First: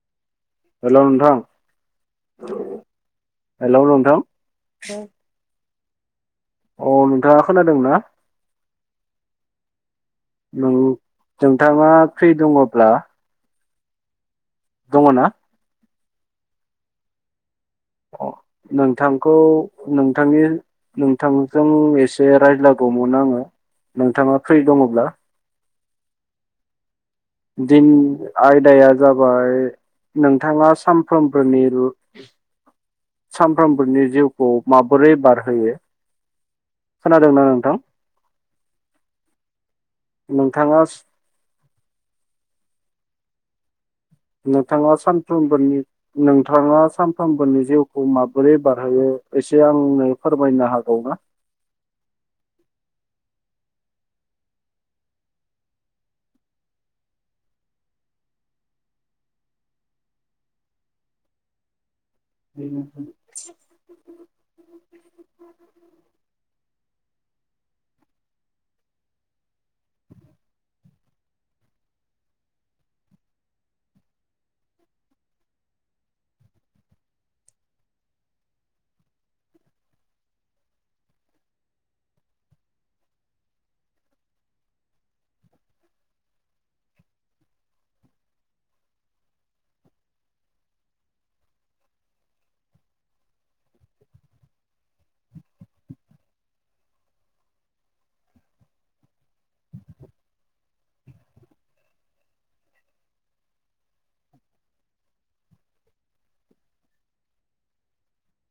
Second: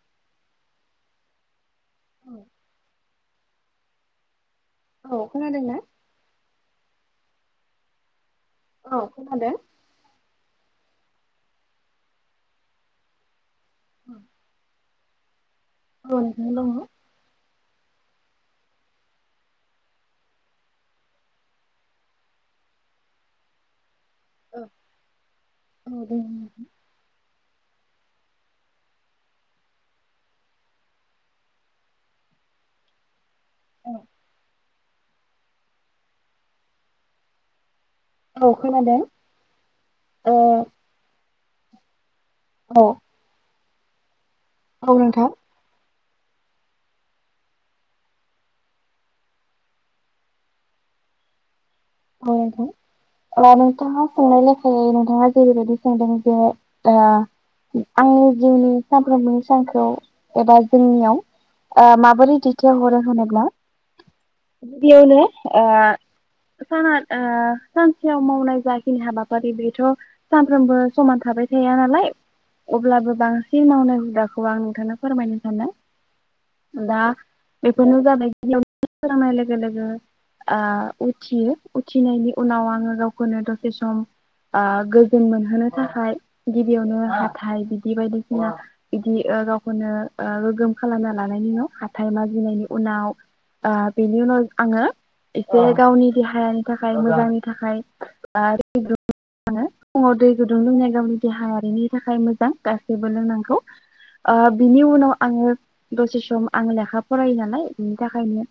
[inaudible] हेल' नोंथां औ [inaudible] हेल' नोंथां औ खोनादों ना? अ नोंथाङा खोनादों ना अ खोनादों नों [unintelligible] नोंथाङा फ्रि दङब्ला [inaudible] ओ दङना औ ओरैनै दं' [inaudible] अ नोंथांखौ नोंथांनि नोंथांजों एसे रायज्लायगौमोन आङो नोंथाङा फ्रि दङब्ला औ दङ नोंथां दिन आयदाया जाबाय नोंथाङा सानफ्रोमबोनि रु- सानफ्रामबोनि जिउखौ माबोरै बारहोयो खोनादोंना नोंथां औ खोनादों ओ नोंथाङा औ नोंथाङा औ नोंथां सानफ्रोमबोनि नोंथाङा सानफ्रोमबोनि जिउखौ माबोरै बारहोयो एसे आंनो फोरमायनो हागौना औ नोंथां अ नोंथाङा सोंनाय लेखायै नोंथाङा जेरैबायदि सोंदों जे आंनि जिउनि सानफ्रोमनि सानखौ एबा जोंनियाव माबोरै दैथायहरो होनोब्ला गिबियावनो ओ साना सानसेयाव मावनाय जाखिनि हाबाफारि बेथ' सानफ्रोमबो समान थाबाय थाया नालाय अब्लाबो बांसिन मावनाय हुदाखौ आं नोंथांनो फोरमायनो सानदों दा बेफोरनो जाबाय गिबियाव सोरांनाय लोगो लोगो उथियो उथिनायनि उनाव आङो गावखौनो दसे सम ओ गोजोन मोनहोनो थाखाय गिबियावनो हाथाइ बिदि बायदिसिना बिदि ओ गावखौनो ओ गोगोम खालामना लानायनि उनाव ओ हाथाइ माजिनायनि उनाव बेनि उनाव आङो एसे गावनि देहायानि थाखाय मोजांनि थाखाय दै दुंब्रुद फुङाव दै गुदुं लोंनाया गावनि देहायारिनि थाखाय मोजां गासैबो लोंनांगौ ओ बिनि उनाव आङो दसे सम आं लेखा फरायो नालाय बिनि थाखायनो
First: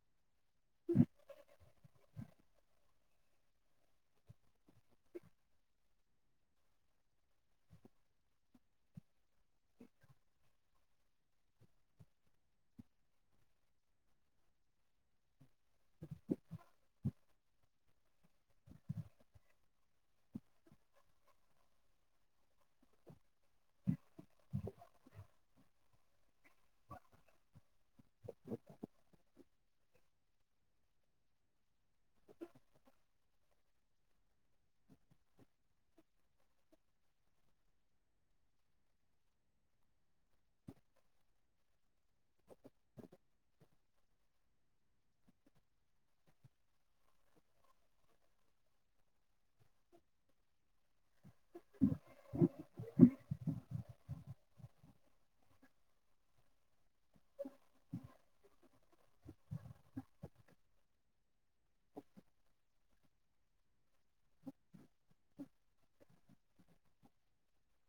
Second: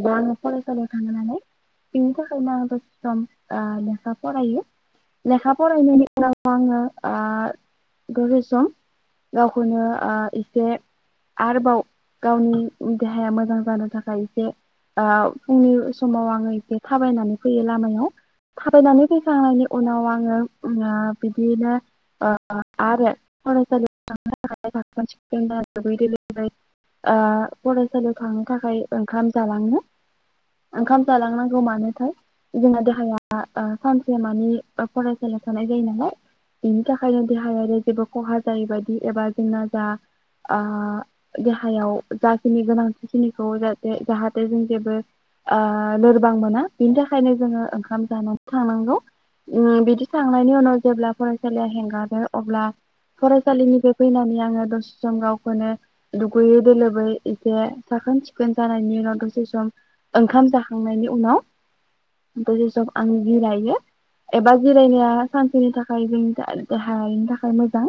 एबा आङो फरायसालियाव थाङो नालाय बिनि थाखायनो आं दसे सम ओ लेखा फरायो लेखा फरायनायनि उनाव आङो ओ दसे सम गावखौनो ओ एसे आरोबाव गावनि देहाया मोजां जानो थाखाय एसे ओ फुंनि समाव आङो एसे थाबायनानै फैयो लामायाव थाबायनानै फैखांनायनि उनाव आङो ओ बिदिनो आरो फरायसालियाव थांनो थाखाय साखोन सिखोन बा दुगै लोबै ओ फरायसालियाव थांनो थाखाय ओंखाम जालाङो ओंखाम जालांनांगौ मानो- जोंना देहाया ओ मानि बा फरायसालियाव थानाय जायो नालाय बेनि थाखायनो देहायारि जेबो खहा जायैबायदि एबा जोंना जा ओ देहायाव जाखिनि गोनांथिखिनिखौ जाहाथे जाहाथे जों जेबो ओ लोरबां मोना बिनि थाखायनो जोङो ओंखाम जानानै थानांगौ। उ बिदि थांनायनि उनाव जेब्ला फरायसालिया हेंगारदों अब्ला फरायसालिनि फैनानै आङो दसे सम गावखौनो दुगैै द लोबै एसे साखोन सिखोन जानायनि उनाव दसे सम ओंखाम जाखांनायनि उनाव दसे सम आं जिरायो एबा जिरायनाया सानसेनि थाखाय जोंनि देहायनि थाखाय मोजां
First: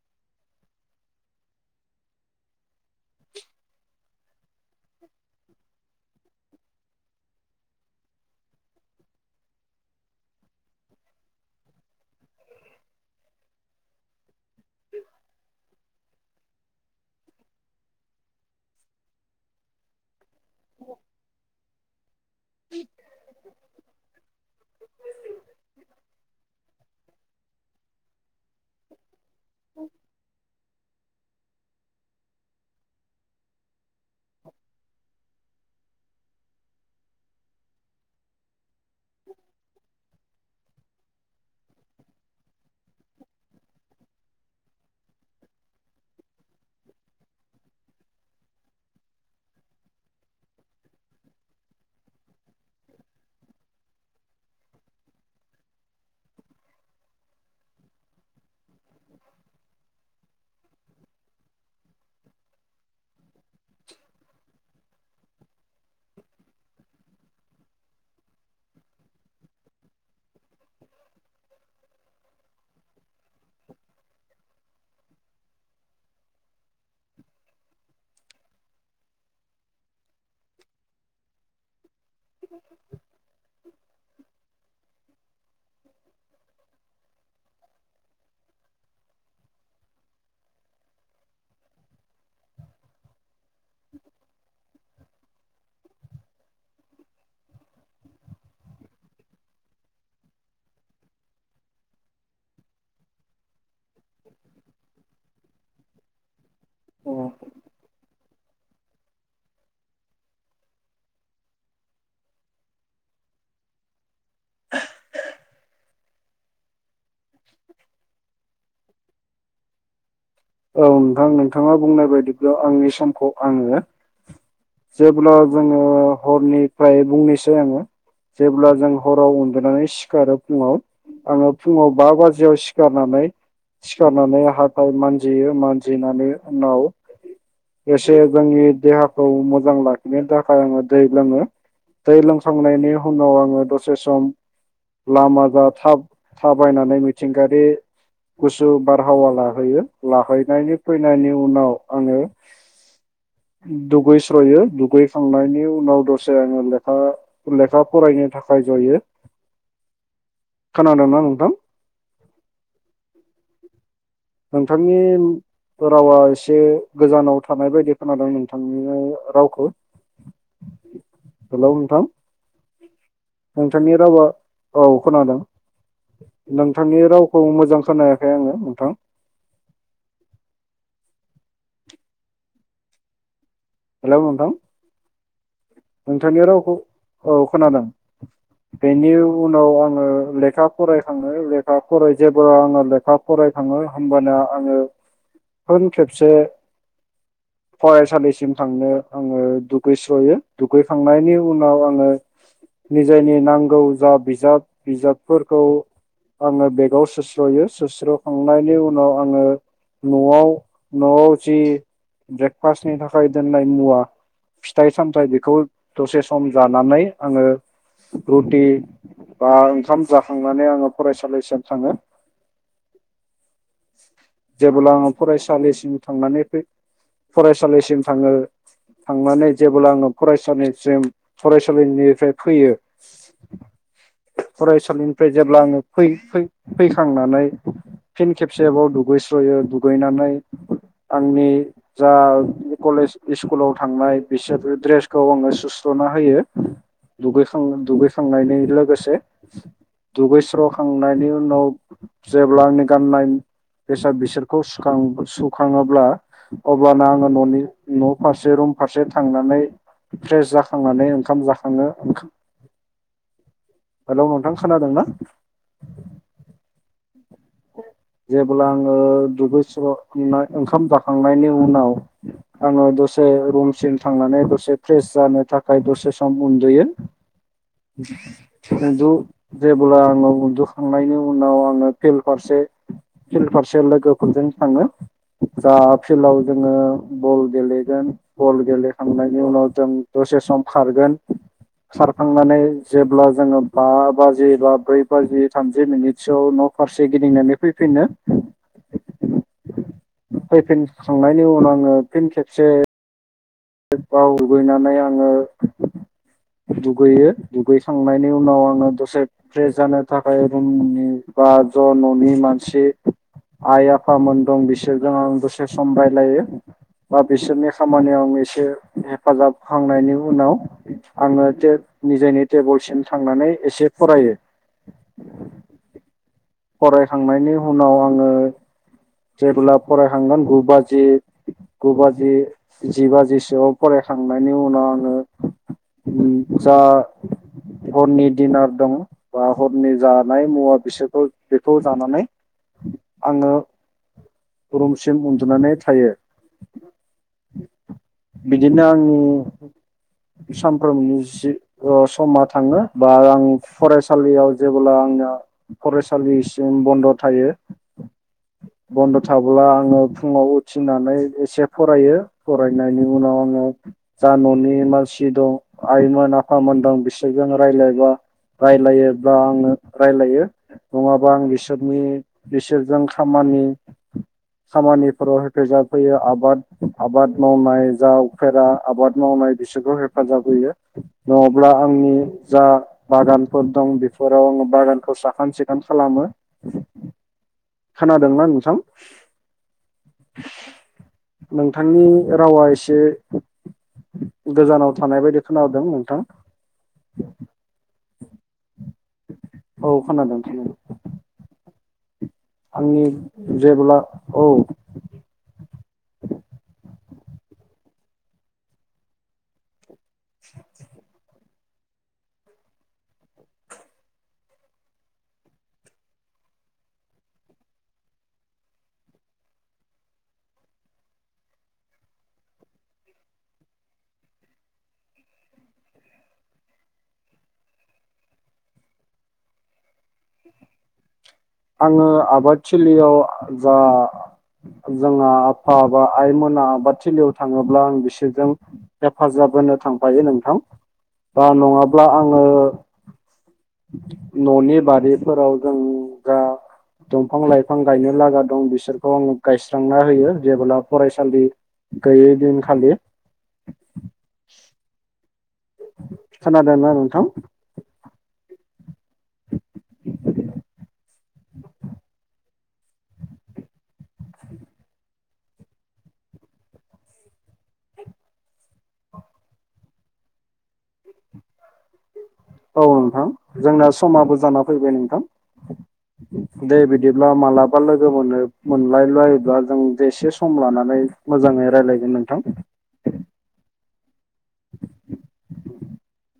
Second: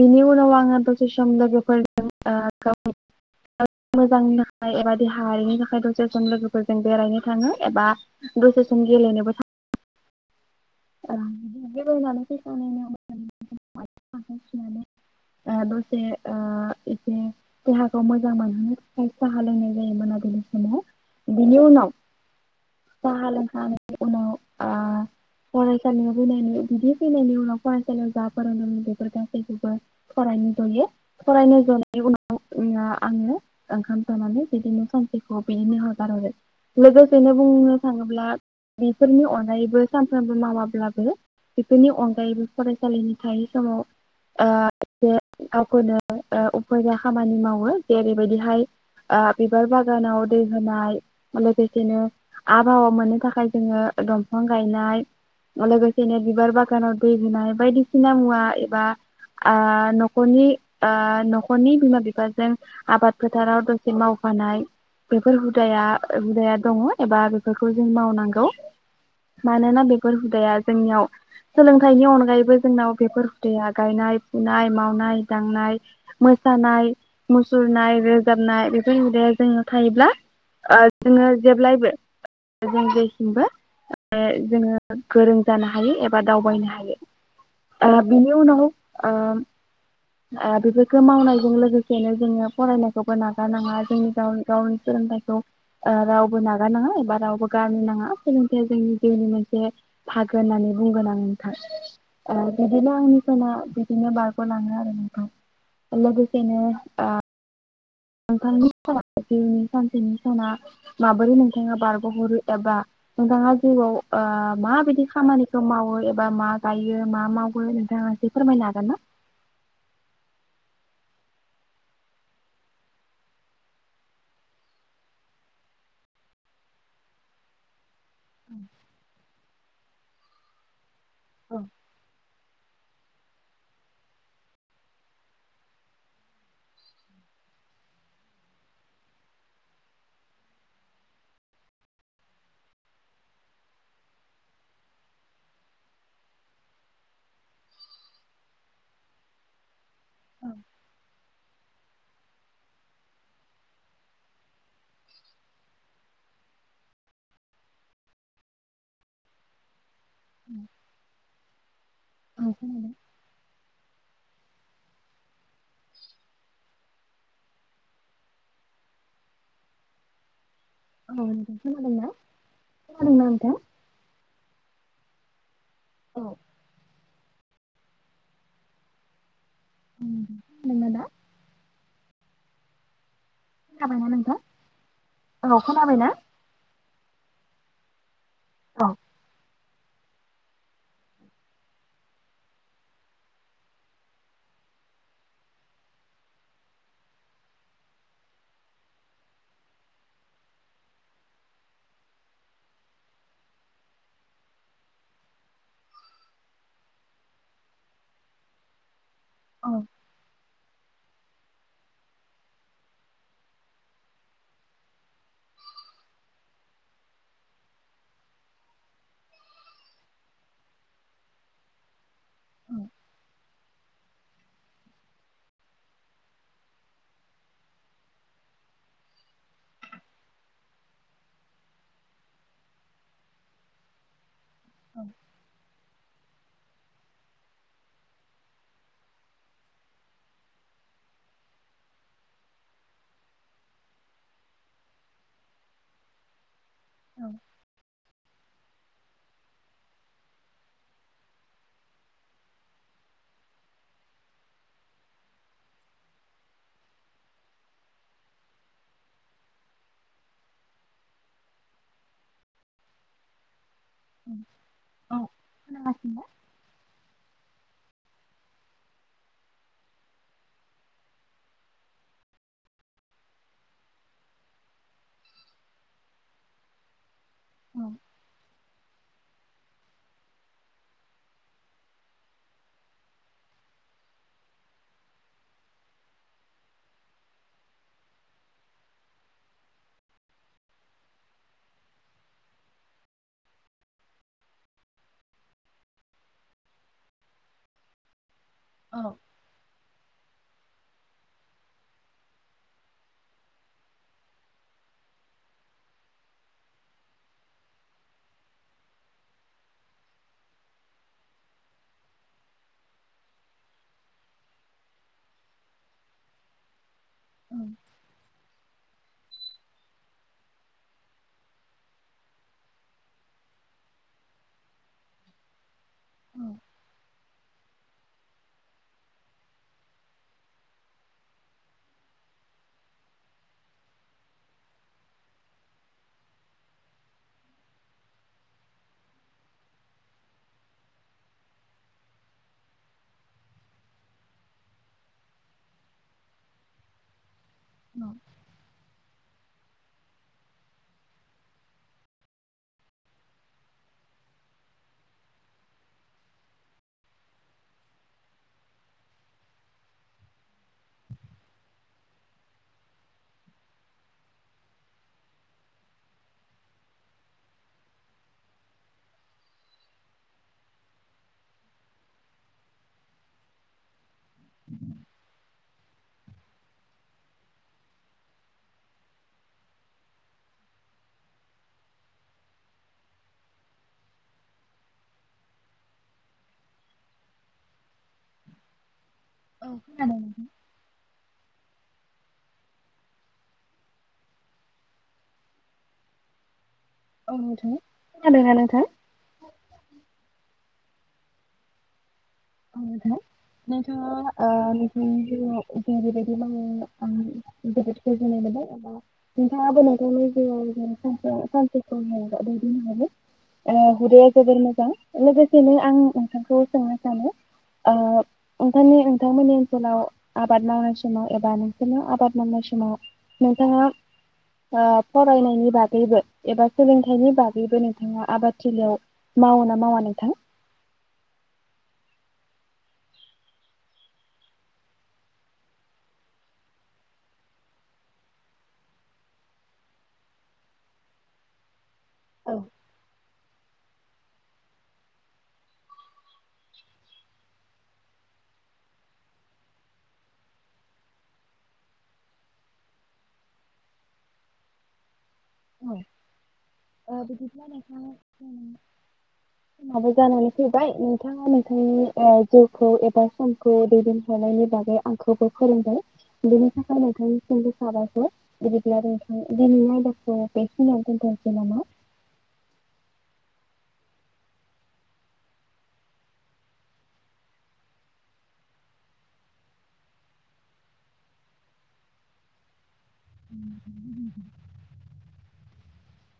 बिनि उनाव आङो दसे सम लोगोफोरजों [inaudible] मोजांनि थाखाय एबा देहायारिनि थाखाय दसे सम लोगो फोरजों बेरायनो थाङो एबा दसे सम गेलेनोबो थाङो। आ बेरायनानै फैखांनायनि उनाव आथें आखाय सुना दसे ओ एसे देहाखौ मोजां मोनहोनो थाखाय साहा लोंयनाय जायो मोनाबिनि समाव बिनि उनाव साहा लोंखांनाय उनाव आ फसालियाव बनायनो बिदि फैनायनि उनाव फरायसालियाव जा फोरोंदों बेफोर गासैखौबो फरायनो जायो फरायनो जानायनि उनाव आङो ओंखाम जानानै बिदिनो सानसेखौ बिदिनो हगार हरो लोगोसेनो जों बुंनो थाङोब्ला बेफोरनि अनगायैबो सानसे खबो मावाब्लाबो बेफोरनि अनगायैबो फरायसालिनि थायै समाव ओ एसे गावखौनो उफेरा खामानि मावो जेरै बायदिहाय ओ बिबार बागानाव दै होनाय लोगोसेनो आबहावा मोननो थाखाय जोङो दंफां गायनाय लोगोसेनो बिबार बागानाव दै लुनाय बायदिसिना मुवा एबा ओ न'खरनि ओ न'खरनि बिमा बिफाजों आबाद फोथाराव दसे मावफानाय बेफोर हुदाया हुदाया दङ एबा बेफोरखौ जों मावनांगौ मानोना बे बेफोर हुदाया जोंनियाव सोलोंथाइनि अनगायैबो जोंनाव बेफोर हुदाया गायनाय फुनाय मावनाय दांनाय मोसानाय मुसुरनाय रोजाबनाय बेफोर हुदाया जोंनाव थायोब्ला ओ जोङो जेब्लायबो जों जेथिंबो ओ जोङो गोरों जानो हायो एबा दावबायनो हायो ओ बिनि उनाव ओ ओ बेफोरखौ मावनायजों लोगोसेनो जोङो फरायनायखौबो नागारनाङा जोंनि गाव गावनि सोलोंथाइखौ ओ रावबो नागारनाङा एबा रावबो गारनो नाङा सोलोंथाइया जोंनि जिउनि मोन से भागो होननानै बुंगोन आं नोंथां ओ बिदिनो आंनि समा बिदिनो बारग'लाङो आरो नोंथां लोगोसेनो औ ओ नोंथांनि जिउनि सानसेनि साना माबोरै नोंथाङा बारग'हरो एबा नोंथाङा जिउआव ओ माबायदि खामानिखौ मावो ए बा मा गायो यो मा मावो नोंथाङा एसे फोरमायनो हागोन ना? औ नोंथां नोंथाङा बुंनाय बायदिब्ला आंनि समखौ आङो जेब्ला जोङो हरनिफ्राय बुंनोसै आङो जेब्ला जों हराव उन्दुनानै सिखारो फुङाव आङो औ फुङाव बा बाजियाव सिखारो सिखारनानै सिखारनानै हाथाय मानज जियो मानजिनायनि उनाव एसे जोंनि देहाखौ मोजां लाखिनो थाखाय आङो दै लोङो दै लोंखांनायनि उनाव आङो दसे सम लामा जा थाब-थाबायनानै मिथिंगायारि गुसु बारहावा लाहैयो। औ लाहैनायनि फैनायनि उनाव आङो दुगैस्रयो दुगैखांनायनि उनाव दसे आङो लेखा लेखा फरायनो थाखाय जयो। खोनादों ना नोंथां? औ खोनादों नोंथांनि रावा एसे गोजानाव थानाय बायदि खोनादों नोंथांनि रावखौ औ नोंथां हेलौ नोंथां खोनादोंना खोनादोंना नोंथां? नोंथांनि रावा औ खोनादों। औ नोंथांनि राव खौ मोजां खोनायाखै आङो नोंथां। [inaudible] हेलौ नोंथां औ खोनाबायना? नोंथांनि रावखौ औ खोनादों औ बेनि उ नाव आङो लेखा फरायखाङो लेखा फराय जेब्ला आङो लेखा फरायखाङो होमबाना आङो फिन खेबसे फरायसालिसिम थांनो आङो दुगैस्र'यो दुगैखांनायनि उनाव आङो निजायनि नांगौ जा बिजाब बिजाबफोरखौ आङो बेगाव सोस्र'यो सोस्र'खांनायनि उनाव आङो औ न'आव न'आव जि ब्रेकफास्टनि था खाय दोननाय मुवा फिथाइ सामथाइ बेखौ दसे सम जानानै आङो रुटि बा ओंखाम जाखांनानै आङो फरायसालिसिम थाङो औ जेब्ला आङो फरायसालिम थांनानै फै फसालिसिम आङो थांनानै जेब्ला आङो फरायसालिसिम फरायसालिनिफ्राय फैयो औ फरायसालिनिफ्राय जेब्ला आङो फै-फै-फैखांनानै फिन खेबसेबाव दुगैस्र'यो दुगैनानै आंनि जा कलेज इस्कुलाव थांनाय बिसोरनि ड्रेसखौ आङो सुस्र'ना होयो औ दुगैखां दुगैखां खांनायनि लोगोसे दुगैस्र'खांनायनि उनाव जेब्ला आंनि गाननाय बेसाद बिसोरखौ सुखां सुखाङोब्ला अब्लाना आङो न'नि न' फारसे रुम फारसे थांनानै फ्रेस जाखांनानै ओंखाम जाखाङो ओंखा- हेलौ नोंथां खोनादों ना औ खोनागासिनो जेब्ला आङो दुगैस्र ओंखाम जाखांनायनि उनाव आङो दसे रुमसिम थांनानै दसे फ्रेस जानो थाखाय दसे सम उन्दुयो औ उन्दु जेब्ला आङो उन्दुखांनायनि उनाव आङो फिल फारसे फिल्ड फारसे लोगोफोरजों थाङो जा फिल्डआव जोङो बल गेलेगोन बल गेलेखांनायनि उनाव जों दसे सम खारगोन खारखांनानै जेब्ला जोङो बा बाजि बा ब्रै बाजि थामजि मिनिटसोआव न'फारसे एसे गिदिंनानै फैफिनो औ फैफिनखांनायनि उनाव आङो फिन खेबसे आव दुगैनानै आङो दुगैयो दुगैखांनायनि उनाव आङो दसे फ्रेस जानो थाखाय रुमनि बा ज' न'नि मानसि आइ आफामोन दं बिसोरजों आं दसे सम रायलायो बा औ बिसोरनि खामानियाव हेफाजाब होखांनायनि उनाव आङो टे निजेनि टेबोलसिम थांनानै एसे फरायो फरायखांनायनि उनाव आङो जेब्ला फरायखांगोन गु बाजि गु बाजि जि बाजिसोआव फरायखांनायनि उनाव आङो जा हरनि डिनार दं बा हरनि जानाय मुवा बिसोरखौ बेखौ जानानै आङो रुमसिम उन्दुनानै थायो औ बिदिनो आंनि- सानफ्रोमनि जि समा थाङो बा आं फरायसालियाव जेब्ला आंना फरायसालिसिम बन्द' थायो बन्द' थाब्ला आङो फुङाव उथिनानै एसे फरायो फरायनायनि उनाव आङो जा न'नि मानसि दं आइमोन आफामोन दं बिसोरजों रायलायबा रायलायोब्ला आङो रायलायो नङाबा आं बिसोरनि बिसोरजों खमानि खामानिफोराव हेफाजाब होयो आबाद-आबाद मावनाय जा उफेरा आबाद मावनाय बिसोरखौ हेफाजाब होयो नङाब्ला आंनि जा बागानफोर दं बेफोराव बागानखौ साखोन सिखोन खालामो खोनादोंना नोंथां? औ खोनादों नोंथांनि रावा एसे गोजानाव थानाय बायदि खोनादों नोंथां औ नोंथां खोनादोंना नोंथां औ खोनादों नोंथां औ जेब्ला औ [unintelligible] [unintelligible] [unintelligible] [unintelligible] हुदाया जोबोर मोजां लोगोसेनो आं नोंथांखौ सोंनो सानो ओ नोंथांनि नोंथांमोननि ओनसोलाव आबाद मावनाय समाव एबा नोंसोरनो आबाद मावनाय समाव नोंथाङा फरायनायनि बागैबो एबा सोलोंथाइनि बागैबो नोंथाङा आबाद थलियाव मावो ना मावा नोंथां? आङो आबाद थिलियाव जा जोंहा आफा बा आइमोना आबाद थलियाव थाङोब्ला आं बिसोरजों हेफाजाब होनो थांफायो नोंथां नङा- ब्ला आङो औ न'नि बारि फोराव जों- दा दंफां लाइफां गायनो लागा दं बिसोरखौ आङो गायस्रांना होयो जेब्ला फरायसालि गैयै दिनखालि औ खोना- ओ बिदिब्ला नोंथां उम समाबो जानानै फैबाय नोंथाङा नोंथांनि ओ जिउ- खौ एबा समखौ दैदेनहरनायनि बागै आंखौबो फोरोंबाय बेनि थाखाय नोंथांनिसिमबो साबायखर बिदिब्ला नोंथां दिनैनि आयदाखौ बेखिनियाव दोनथ'सै नामा? औ नोंथां जोंना समाबो जाना फैबाय नोंथां दे बिदिब्ला मालाबा लोगो मोनो मोनलायलायोब्ला जों एसे सम लानानै मोजाङै रायलायगोन नोंथां [inaudible]